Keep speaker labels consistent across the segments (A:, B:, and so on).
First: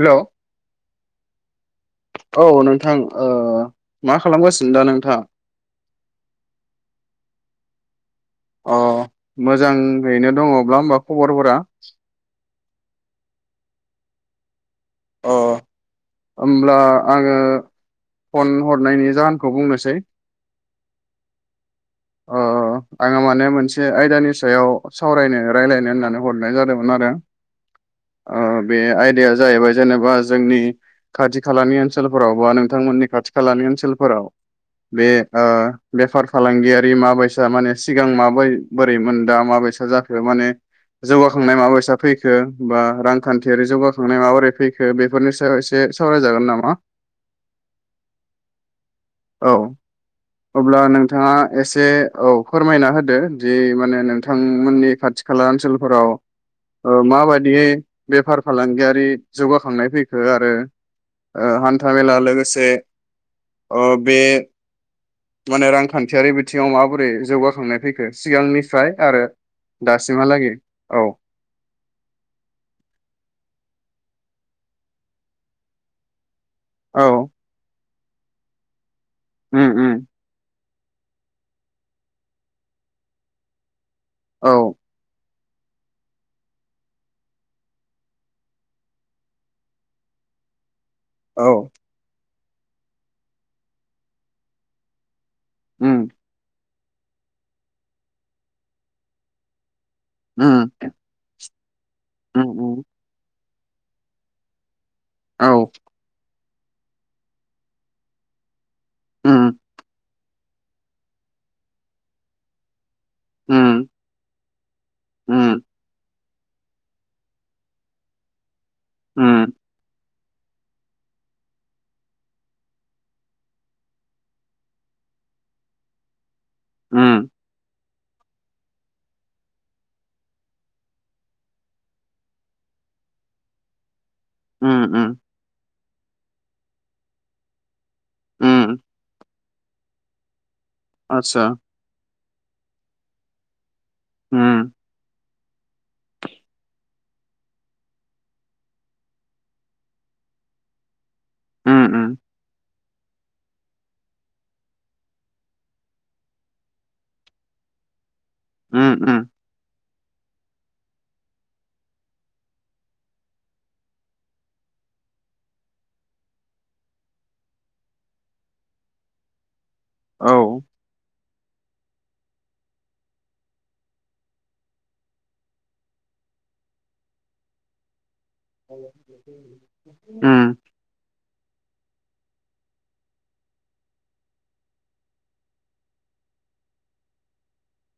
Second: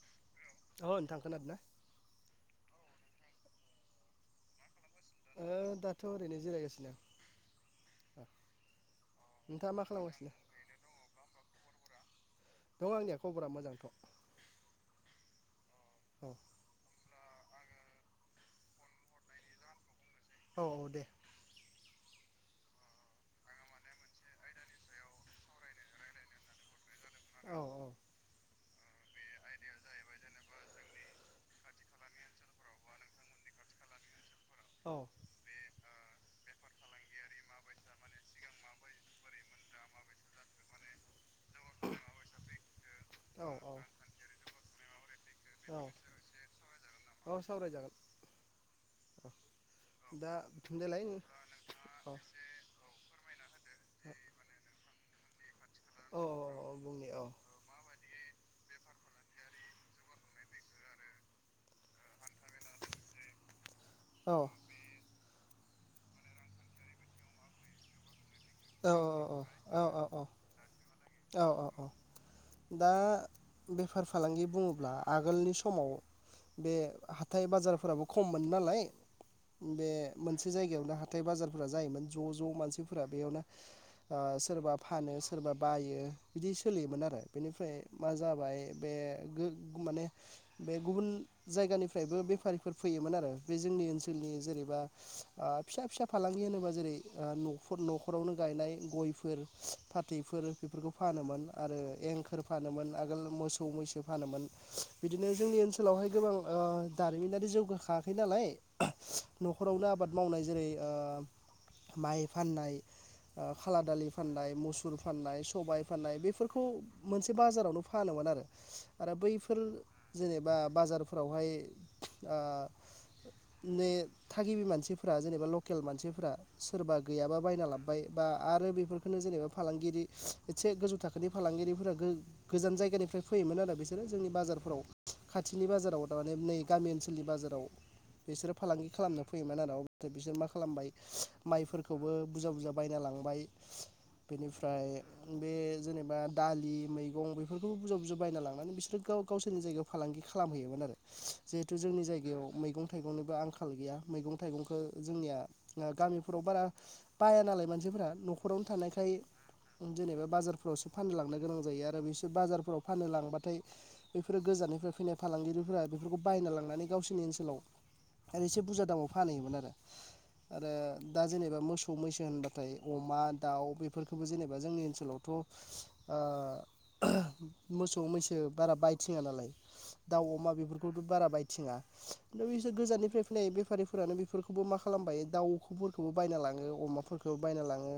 A: हेल'
B: अ नोंथां खोनादों ना?
A: औ नोंथां ओ, मा खालामगासिनो दा नों
B: ओ दाथ' ओरैनो जिरायगासिनो आं
A: अ
B: नोंथाङा मा
A: मोजाङैनो
B: खालामगासिनो
A: दङब्ला होमबा खबरफोरा?
B: दं आंनिया खबरा मोजांथ'।
A: अह
B: औ
A: होमब्ला आङो फन हरनायनि जाहोनखौ बुंनोसै
B: औ औ दे
A: ओ आङो माने मोनसे आयदानि सायाव सावरायनो रायज्लायनो होननानै हरनाय जादोंमोन आरो
B: औ औ
A: अह बे आयदाया जाहैबाय जेनेबा जोंनि खाथि खालानि ओनसोलफोराव बा नोंथांमोननि खाथि खालानि ओनसोलफोराव
B: औ
A: बे ओ बेफार फालांगिया बै माबायसा माने सिगां माबै बोरै मोन दा माबायसा जाखो माने जौगा खांनाय माबै फैखो बा
B: औ
A: रांखान्थियारि जौगाखांनाय माबोरै फै खो बे फोरनिनि सायाव
B: औ
A: एसे सावराय जागोन नामा?
B: औ सावरायजागोन
A: औ
B: दा
A: अब्ला
B: देलाय औ
A: नोंथाङा एसे औ फोरमायना होदो जि माने नोंथांमोन नि खाथि खाला ओनसोल फोराव
B: औ औ
A: ओ
B: बुंनि औ
A: माबायदियै बेफार फालांगियारि जौगाखांनाय फैखो आरो ओ हान्था मेला लोगो से अ बे
B: औ
A: माने रांखान्थियारि बि‌ थिङाव माबोरै जौगाखांनाय फैखो सिगांनिफ्राय
B: औ
A: आरो
B: औ औ औ औ औ औ औ औ दा बे फार फालांगि बुङोब्ला आगोलनि समाव बे
A: औ
B: हाथाय बाजारफोराबो खममोन नालाय
A: उम
B: बे
A: उम
B: मोनसे जायगायाव हाथाय बाजारफोरा जायोमोन ज' ज' मानसिफोरा बेयावनो ओ
A: औ
B: सोरबा फानो सोरबा बायो बिदि सोलियोमोन आरो। बेनिफ्राय मा जाबाय बे गो खौ माने बे गुबुन
A: औ
B: जायगानिफ्रायबो बे फारिफोर फैयोमोन आरो बे जोंनि ओनसोलनि जेनेबा ओ फिसा फिसा
A: उम
B: फालांगि होनोबा जेरै ओ नखर न खरावनो गायनाय गयफोर फाथैफोर
A: उम
B: बेफोरखौ फानोमोन। आरो एंखोर
A: उम उम
B: फानोमोन आगोल मो सौ मैसो फानोमोन। बिदिनो
A: औ
B: जोंनि ओनसोलावहाय गोबां ओ दारिमिनारि जौगाखाङाखै नालाय
A: उम
B: नखरावनो आबाद मावनाय जेरै ओ माइ फाननाय ओ खाला
A: उम
B: दालि फाननाय, मुसुर फाननाय,
A: उम
B: सबाय फाननाय बे फोरखौ मोनसे बाजारावनो फानोमोन आरो। आरो
A: उम
B: बैफोर जेनेबा बाजारफोरावहाय ओ ने थागिबि मानसिफोरा जेनेबा लकेल मानसिफोरा सोरबा
A: उम
B: गैयाबा बायना ला बाय आरो बेनो जेनेबा फालांगिरि एसे गोजौ थाखोनि फालांगिरि गोजान जायगानिफ्राय फैयोन आरो बि सोरो जोंनि बाजारफोराव
A: उम उम
B: खाथिनि बाजा आव थारमाने नै गामि ओनसोलनि बाजाराव बिसोरो
A: उम
B: फालांगि खालामनो फैयोमोन आरो अब्ला बिसोर मा खालामबाय
A: आतसा
B: माइफोरखौबो बुरजा बुरजा बायना लांबाय
A: उम
B: बेनिफ्राय बे जेनेबा दालि मैगं बेफोरखौ बुरजा बुरजा बायना लांनानै बिसोरो गाव गावसोरनि जायगायाव फालांगि खालामहैयोमोन आरो जिहेथु
A: उम
B: जोंनि
A: उम
B: जायगायाव मैगं थाइगंनिबो आंखाल गैया मैगं थाइगंखौ जोंनिया गामिफोराव बारा बाया नालाय मानसिफोरा न'ख खरावनो
A: उम
B: थानायखाय
A: उम
B: जेनेबा बाजारफोरावसो फाननो लांनो गोनां जायो आरो बिसोर बाजारफोराव फाननो लांबाथाय बेफोरो गोजाननिफ्राय फैनाय फालांगिरिफोरा बेफोरखौ बायना लांनानै गावसोरनि ओनसोलाव आरो एसे बुरजा दामाव फानहैयोमोन आरो
A: औ
B: आरो दा जेनेबा मोसौ मैसो होनबा थाय अमा दाउ बेफोरखौबो जेनेबा जोंनि ओनसोलावथ' आ मोसौ मैसो बारा बायथिङा नालाय दाउ अमा
A: उम
B: बेफोरखौथ' बारा बाय बिथिङा बिसोर गोजाननिफ्राय फैनाय बेफारिफोरानो बेफोरखौबो मा खालामबायो दाउ अखौफोरखौबो बायना लाङो अमाफोर खौ‌ बायना लाङो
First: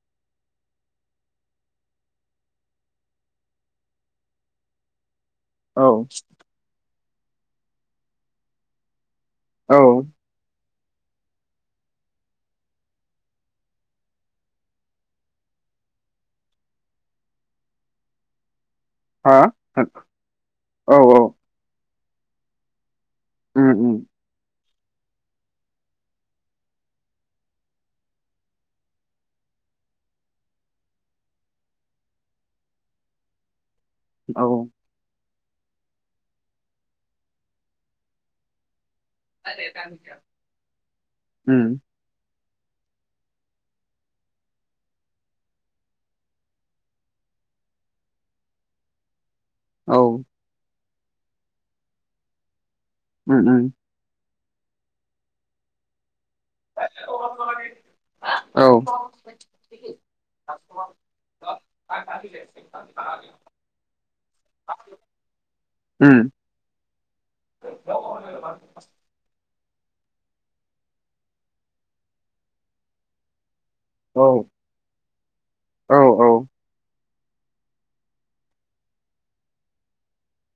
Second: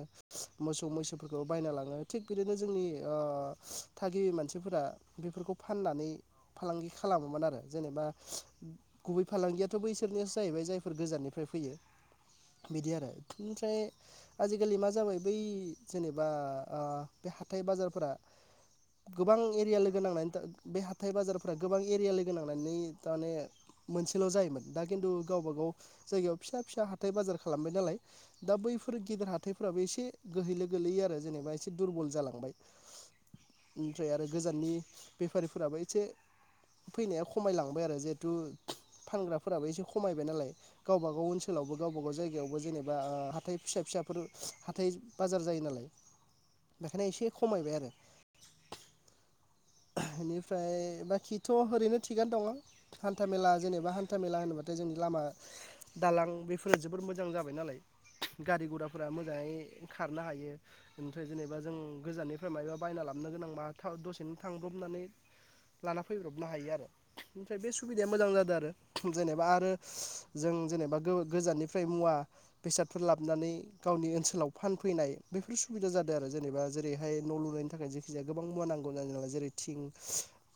B: मोसौ मैसोफोरखौ बायना लाङो थिग बिदिनो जोंनि ओ थागिबि मानसिफोरा बेफोरखौ
A: औ
B: फाननानै फालांगि खालामोमोन आरो जेनेबा गुबै फालांगियाथ'
A: औ
B: बैसोरनियासो जाहैबाय जाय फोर गोजाननिफ्राय फैयो बिदि आरो ओमफ्राय आजिखालि मा जाबाय बै जेनेबा ओ बे हाथाय बाजारफोरा गोबां
A: हा
B: एरिया लोगो नांनानै बे
A: औ
B: हाथाय
A: औ
B: बाजारफोरा गोबां एरिया लोगो नांनानै थारमाने
A: उम उम
B: मोनसेल' जायोमोन दा खिन्थु गावबा गाव जायगायाव फिसा फिसा हाथाय बाजार खालामबाय नालाय दा बै फोर गेदेर हााइफोराबो एसे गोहैलो गोलैयो आरो जेनेबा एसे दुरबल जालांबाय ओमफ्राय आरो
A: औ
B: गोजाननि बेफारिफोराबो एसे फैनाया खमायलांबाय आरो जिहेथु फानग्राफोराबो एसे खमायबाय नालाय गावबागाव ओनसोलावबो
A: उम
B: गावबा गाव जाय यावबो जेनेबा हाथाय फिसा फिसाफोर हाथाय बाजार जायो नालाय बेखायनो एसे खमायबाय आरो
A: औ
B: बेनिफ्राय बाखिथ' ओरैनो थिगानो दङ? हान्था
A: उम
B: मेला
A: उम
B: जेनेबा हान्था मेला [unintelligible] थाय जोंनि लामा दालां बेफोरा जोबोर मोजां जाबाय नालाय
A: औ
B: गारि गुराफोरा मोजाङै खारनो हायो ओमफ्राय जेनेबा जों गोजाननिफ्राय मायबा बायना लाबोनो गोनां बा थाब दसेनो लाब्रबनानै लाना
A: उम
B: फैब्रनो हायो आरो ओमफ्राय बे सुबिदाया मोजां जादों आरो जेने बा आरो जों जेनेबा गोजाननिफ्राय मुवा बेसादफोर लाबोनानै गावनि
A: औ
B: ओनसोलाव फानफैनाय बेफोर सुबिदा
A: औ
B: जादों आरो जेनेबा जेरैहाय न' लुनायनि थाखाय जेखिजाया गोबां मुवा नांगौ [unintelligible] जेरै थिं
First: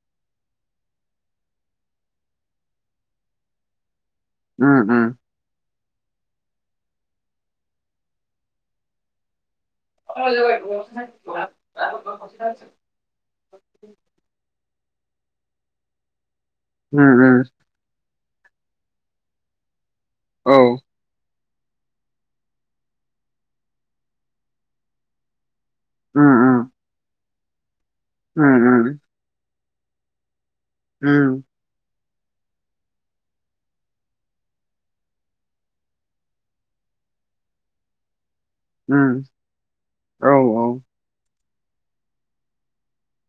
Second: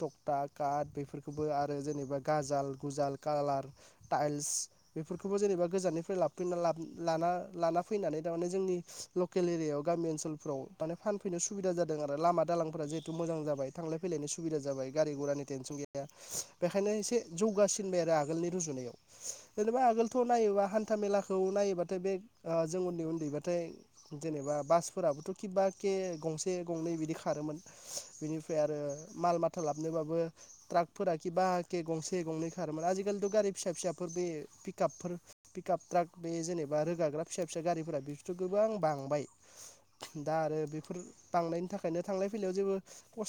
B: थक्था काट बेफोरखौबो आरो जेनेबा गाजाल गुजाल कालार टाइल्स
A: उम उम
B: बेफोरखौबो जेनेबा गोजाननि लाबफिनना लाब लाना-लाना फैनानै तामाने जोंनि लकेलि जायाव गामि ओनसोलफ्राव माने फानफैनो सुबिदा जादों आरो लामा दालांफोरा जिहेतु मोजां जाबाय। फैलायनाय सुबिदा जाबाय गारि गुरानि टेनसन गैया। बेखायनो
A: उम
B: एसे
A: उम
B: जौगासिनबाय आरो आग आगोलनि रुजुनायाव जेनेबा आगोल थ'
A: औ
B: नायोबा हान्था मेला खौ नायोबाथाय बे ओ जों उन्दै उन्दैबाथाय जेनेबा बासफोराबोथ' खि बा एखे
A: उम
B: गंसे गंनै बिदि खा खारोमोन। आरो
A: उम
B: माल मा था लाबनोबाबो
A: उम
B: ट्राकफोरा खिबा के गंसे। गंसे गंनै खारोमोन आजिखालिथ' गारि फिसा फिसाफोर बे पिकापफोर पिकआप ट्राक बे जेनेबा रोगाग्रा फिसा फिसा गारिफोरा बे गोबां
A: उम
B: बांबाय
A: औ
B: दा आरो बेफोर बांनायनि थाखायनो थांलाय फैलायाव जेबो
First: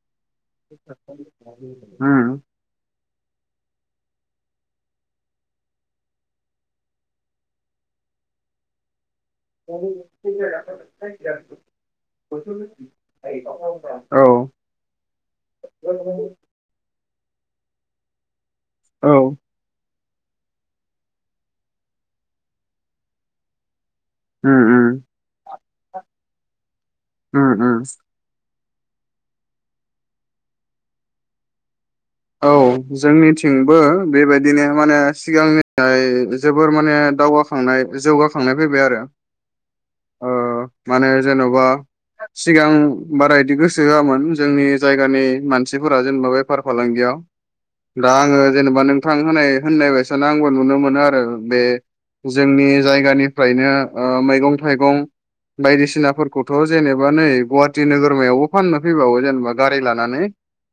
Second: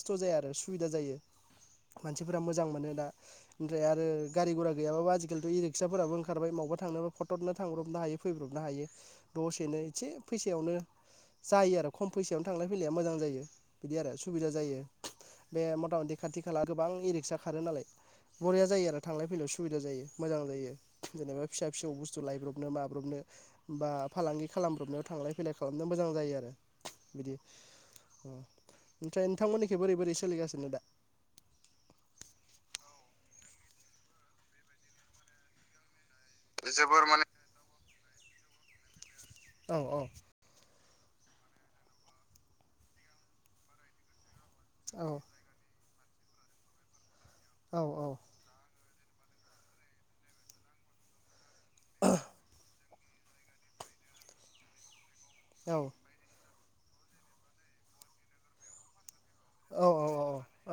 B: खस्थ' जाया आरो सुबिदा जायो
A: उम
B: मानसिफोरा मोजां मोनो दा। ओमफ्राय आरो गारि गुरा गैयाबाबो आजिखालि इ रिक्साफोराबो ओंखारबाय मौबा थांनोबा फट'टनो थांब्रबनो हायो फैब्रबनो हायो।
A: औ
B: दसेनो एसे फैसायावनो जायो आरो खम फैसायावनो
A: उम
B: थांलाय फैलाया मोजां जायो बिदि आरो सुबिदा जायो। बे मथा मथि खाथि खाला गोबां इरि फैसा खारो नालाय। बरिया जायो आरो थांलाय फैलाय सुबिदा जायो। मोजां जायो जेनेबा फिसा फिसौ बुस्थु लायब्रबनो माब्रबनो बा फालांगि
A: उम
B: खालामब्रबनायाव थांलाय फैलाय खालामनो मोजां जायो आरो बिदि
A: उम उम
B: ओ ओमफ्राय नोंथांमोननि बोरै - बोरै सोलिगासिनो दा?
A: औ जोंनिथिंबो बेबायदिनो माने सिगांनिफ्राय जोबोर माने दावगाखांनाय जो जौगाखांनाय फैबाय आरो।
B: औ - औ।
A: ओ माने जेन'बा सिगां बारा इदि गोसो होआमोन। जोंनि
B: औ
A: जायगानि मानसि फोरा जेनबा बेफार फालांगि याव
B: औ
A: दा
B: औ
A: आंङो जेनेबा नों बिथां होनाय होननाय बायसानो आंबो नुनो मोनो आरो बे जोंनि जायगा गानिफ्रायनो ओ मैगं थाइगं
B: औ
A: बायदिसिनाफोरखौ थ' जेनेबा नै गुवाहाटि नोगोरमायावबो फाननो फैबावो जेने बा
B: औ
A: गारि लानानै
B: औ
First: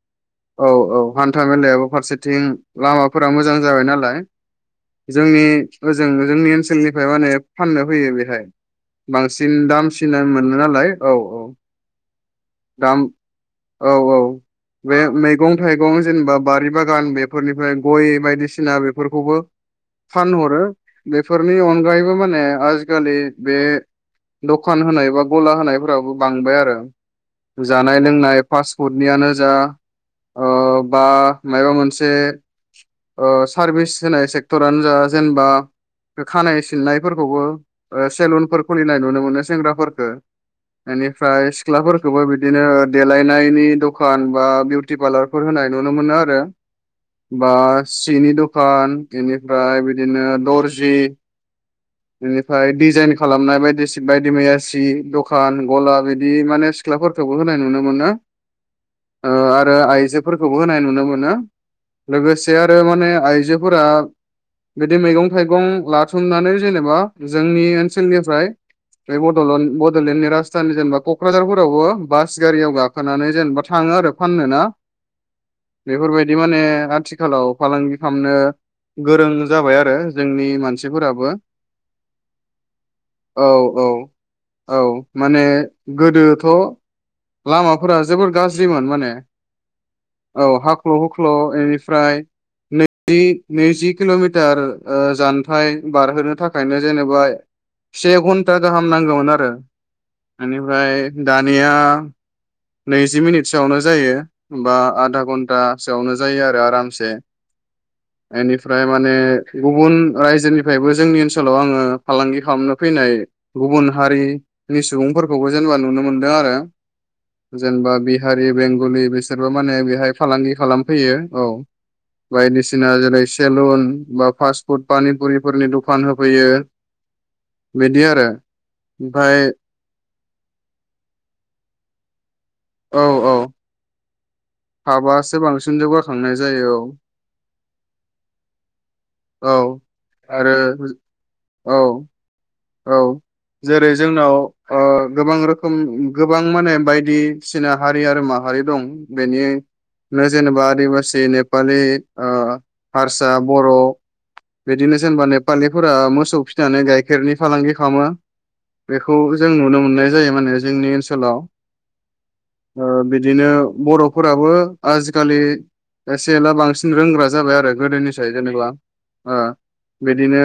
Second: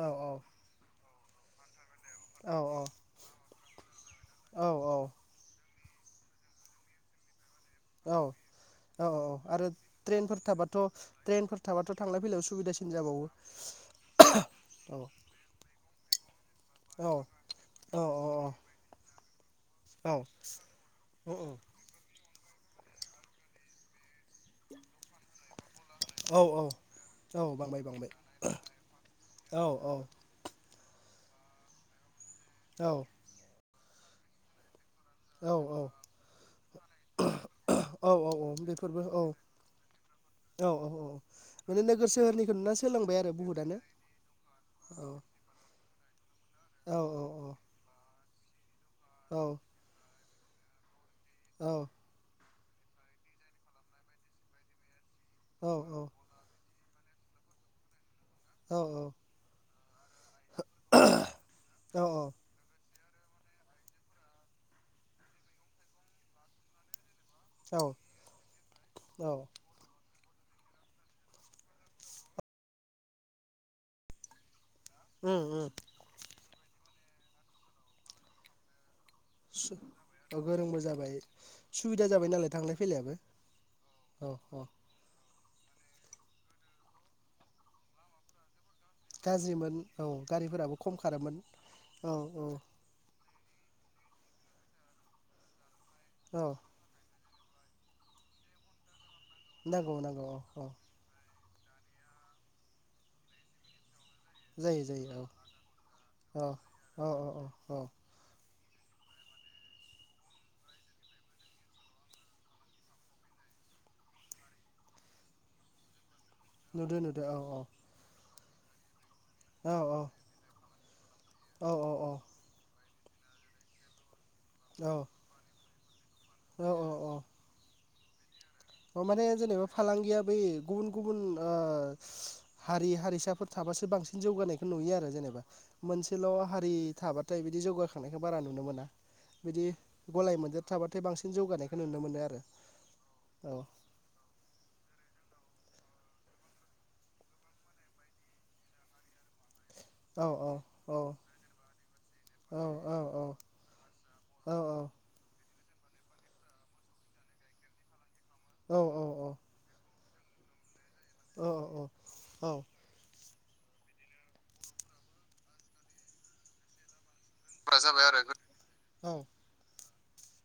A: औ औ हान्था मेलायाव फारसेथिं
B: औ
A: लामाफोरा मोजां जाबाय नालाय
B: औ
A: जोंनि ओजों जोंनि ओनसोलनिफ्राय माने फाननो
B: औ
A: फैयो बेहाय
B: औ
A: बांसिन
B: आरो
A: दामसिन
B: ट्रेनफोर
A: मोनो
B: थाबाथ'
A: नालाय औ औ
B: ट्रेनफोर थाबाथ' थांलाय फैलायाव सुबिदासिन
A: दाम
B: जाबावो
A: औ औ बे
B: औ
A: मैगं थाइगं जेनेबा बारि
B: औ
A: बागान बेफोरनिफ्राय
B: औ
A: गय बायदिसिना बेफो फोरखौबो
B: औ
A: फानहरो बेफोरनि अनगायैबो माने आजिखालि बे दखान होनाय बा गला होनाय फोरावबो
B: औ
A: बांबाय
B: औ
A: आरो
B: औ बांबाय
A: जानाय
B: बांबाय
A: लोंनाय फासफोटनियानो जा
B: औ औ
A: ओ बा मायबा मोनसे
B: औ
A: सारभिस होनाय सेक्टरानो जा जेनेबा
B: औ
A: खानाय सिननायफोरखौबो ओ
B: औ औ औ
A: सेलुनफोर खुलिनाय
B: बेफोरबो
A: नुनो
B: औ
A: मोनो सेंग्राफोरखौ
B: औ औ
A: बेनिफ्राय
B: माने नोगोर
A: सिख्लाफोरखौबो
B: सोहोरनिखौ
A: बिदिनो
B: नुना सोलोंबाय आरो
A: देलायनायनि
B: बुहुदानो
A: दखान बा बिउटि
B: औ
A: पारलार फोर होनाय नुनो मोनो आरो।
B: औ औ औ
A: बा सिनि दख खान
B: औ
A: एनिफ्राय बिदिनो दरजि
B: औ
A: फाय दिजायन खालामनाय बायदि सिख बायदि मैयासि सि द खान
B: औ
A: गला बिदि माने सि ख्लाफोरखौबो होनाय नुनो मोनो।
B: औ
A: ओ आरो आयजो खौ होनाय नुनो मोनो।
B: औ
A: लोगोसे आरो थार माने आइजोफोरा बिदि मैगं थाइगं लाथुमनानै जेनेबा जोंनि
B: औ
A: ओनसोलनिफ्राय बे
B: औ
A: बड'ल'न बड'लेण्डनि राज सिथानि जेनबा क'क्राझारफोरावबो बास गारियाव गाखोनानै जेनेबा थाङो आरो फाननो ना?
B: उम उम
A: दि माने आथिखालाव फालांगि खामनो गोरों
B: उम
A: जाबाय आरो
B: औ
A: जोंनि
B: गोरोंबो जाबाय
A: मानसिफोराबो
B: सुबिदा जाबाय नालाय थांलाय फैलायाबो
A: औ औ औ माने गोदोथ' लामाफोरा जोबोर गाज ‌जि मोन माने
B: गाज्रिमोन
A: औ
B: गारिफोराबो खम
A: हाख्ल' हुख्ल'
B: खारोमोन औ
A: एनिफ्राय
B: औ
A: नैजि नैजि किल'मिटार ओ जानथाइ बारहोनो
B: औ
A: थाखायनो जेनेबा से घन्टा गाहामनांगौमोन। मोन आरो
B: नांगौ नांगौ औ औ
A: एनिफ्राय दानिया नैजि मिनिटसोआवनो जायो। बा
B: जायो जायो
A: आदा
B: औ
A: घन्टासोआवनो जायो आरो
B: औ
A: आरामसे
B: औ औ औ
A: एनिफ फ्राय माने गुबुन रायजोनिफायबो जोंनि ओनसोलाव आङो फालांगि खालामनो फैनाय गुबुन हारिनि सुबुंफोरखौबो जेनेबा नुनो मोन
B: नुदो नुदो आ
A: जेनेबा बि हारि बेंगलि बिस सोरबो माने
B: औ औ
A: बेहाय फालांगि खालामफैयो औ बायदिसिना [unintelligible] लाय सेेलन बा फासु पुत
B: औ
A: पानिपुरिफोरनि द फान होफैयो।
B: औ औ औ
A: बिदि आरो।
B: माने
A: ओमफाय
B: जेनेबा फालांगिया बै गुबुन गुबुन ओ। हारि
A: औ औ
B: हारिसाफोर थाबासो बांसिन जौगानायखौ नुयो आरो
A: हाबासो
B: जेनेबा
A: बांसिन
B: मोनसेल'
A: जौगाखांनाय
B: हारि
A: जायो
B: थाबाथाय बिदि जौगाखांनायखौ बारा नुनो मोना
A: औ
B: बिदि गलाय
A: आरो
B: मोनदेर थाबाथाय बांसिन जौगानायखौ नुनो
A: औ
B: मोनो आरो।
A: औ।
B: औ
A: जेरै जोंनाव ओ गोबां रोखोम। रोखोम गोबां माने बायदिसिना हारि आरो माहारि दं बेनि।
B: औ
A: जेनेबा आदिबासि नेपालि
B: औ औ औ
A: हारसा बर'
B: औ
A: बिदिनो जेनेबा ने फालिफोरा मोसौ फिनानै गाइखेरनि फालांगि खालामो। बेखौ जों नुनो मोननाय जायो माने जोंनि। ओनसोलाव ओ बिदिनो बर'फोराबो आजिखालि एसे एला बांसिन रोंग्रा जाबाय आरो गोदोनिसाय जेनेबा ओ। बिदिनो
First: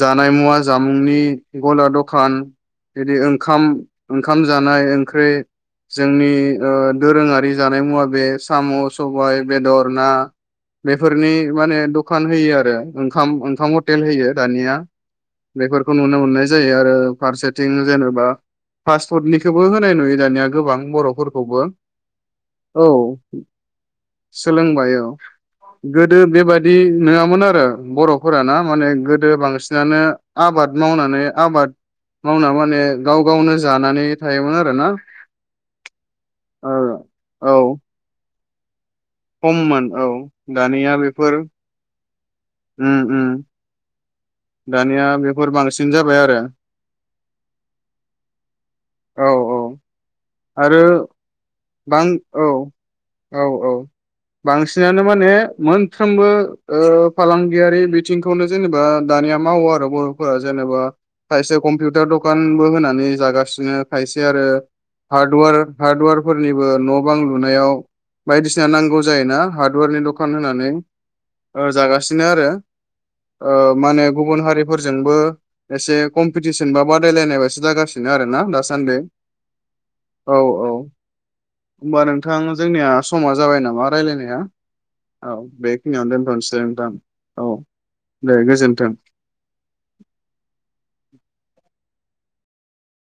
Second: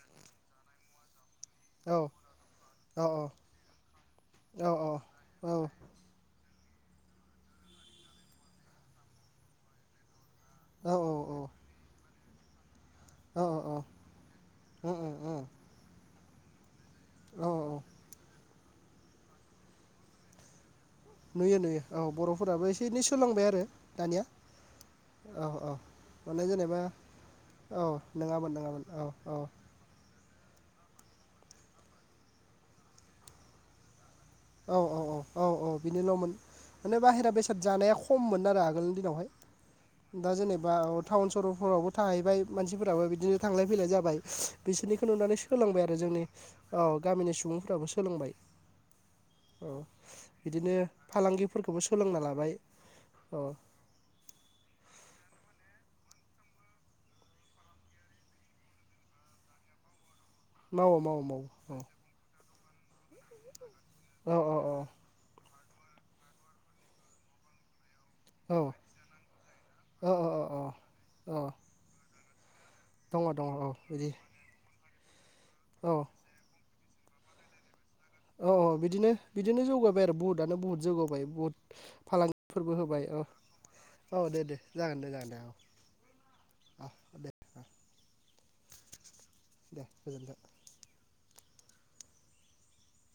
A: जानाय मुवा जामुंनि गला दखान बिदि ओंखाम ओंखाम जानाय ओंख्रि जोंनि ओ दोरोङारि जानाय मुवा बे साम' सबाय बेदर ना बेफोरनि माने द! दखान होयो आरो। ओंखाम
B: औ औ
A: ओंखाम हटेल होयो दानिया बेफोरखौ नुनो मोनो। मोननाय जायो आरो। आरो फारसेथिं
B: औ
A: जेनेबा पासपर्टनिखौबो होनाय नुयो दानिया गोबां बर'फोरखौबो
B: नुयो नुयो औ बर'फोराबो
A: औ
B: एसे एनै सोलोंबाय आरो दानिया
A: सोलोंबाय औ गोदो
B: माने
A: बेबाददि
B: जेनेबा
A: नङामोन आरो
B: औ नङामोन
A: बर'फोराना
B: नङामोन
A: माने
B: औ
A: गोदो
B: औ
A: बांसिनानो आबाद मावनो। नै आबाद मावना माने गाव गावनो जानानै थायोमोन
B: औ
A: आरोना
B: औ औ औ औ बिनिल'मोन
A: ओ
B: माने बाहेरा
A: औ
B: बेसाद जानाया खममोन [unintelligible] दिनावहाय
A: खममोन औ
B: दा जेनेबा
A: दानिया
B: अ
A: बेफोर
B: टाउन सहफोराव थाहैबाय
A: उम
B: मानसिफोराबो
A: उम
B: बिदिनो थांलाय फैलाय जाबाय
A: दानिया
B: बिसोरनिखौ नुनानै
A: बेफोर
B: सोलोंबाय
A: बांसिन
B: आरो
A: जाबाय
B: जोंनि औ गामिनि सुबुंफ्राबो सोलोंबाय। औ बिदिनो
A: आरो
B: फालांगिफोरखौबो
A: बां
B: सोलोंना
A: औ
B: लाबाय अ
A: औ औ बांसिन नो माने मोनफ्रोमबो फालांगियारि बिथिंखौनो जेनेबा दानिया मावो आरो बर' फोरा जेनेबा
B: मावो मावो मावो
A: सायसे कमपिउटार दकान नबो होनानै जागासिनो खायसे
B: औ
A: आरो।
B: औ
A: हार्डवर हार्डवेरफोरनिबो न' बां लुनायाव
B: औ
A: बायदिसिना नांगौ जायोना हार्डवेरनि
B: औ
A: दखान
B: औ औ
A: होनानै
B: औ
A: ओ जागासिनो। सिनो आरो।
B: दङ दङ औ
A: ओ माने
B: बिदि
A: गुबुन हारिफोर। जोंबो।
B: औ
A: एसे कम्पिटिसन जेनबा बादायनायस जागासिनो। नो आरो ना
B: औ औ
A: दासान्दि।
B: बिदिनो बिदिनो जौगाबाय आरो
A: औ औ
B: बुहुदआनो बुहुद जौगाबाय बुहुद
A: होनोमबा नोंथां
B: फालांगिफोरबो
A: जोंनिया
B: होबाय औ
A: समा जाबाय नामा
B: औ
A: रायज्लायनाया
B: दे दे जागोन दे जागोन
A: औ
B: दे
A: बेखिनियावनो दोनथ'नोसै
B: औ
A: नोंथां
B: दे
A: औ दे गोजोन्थों।
B: दे गोजोनथों।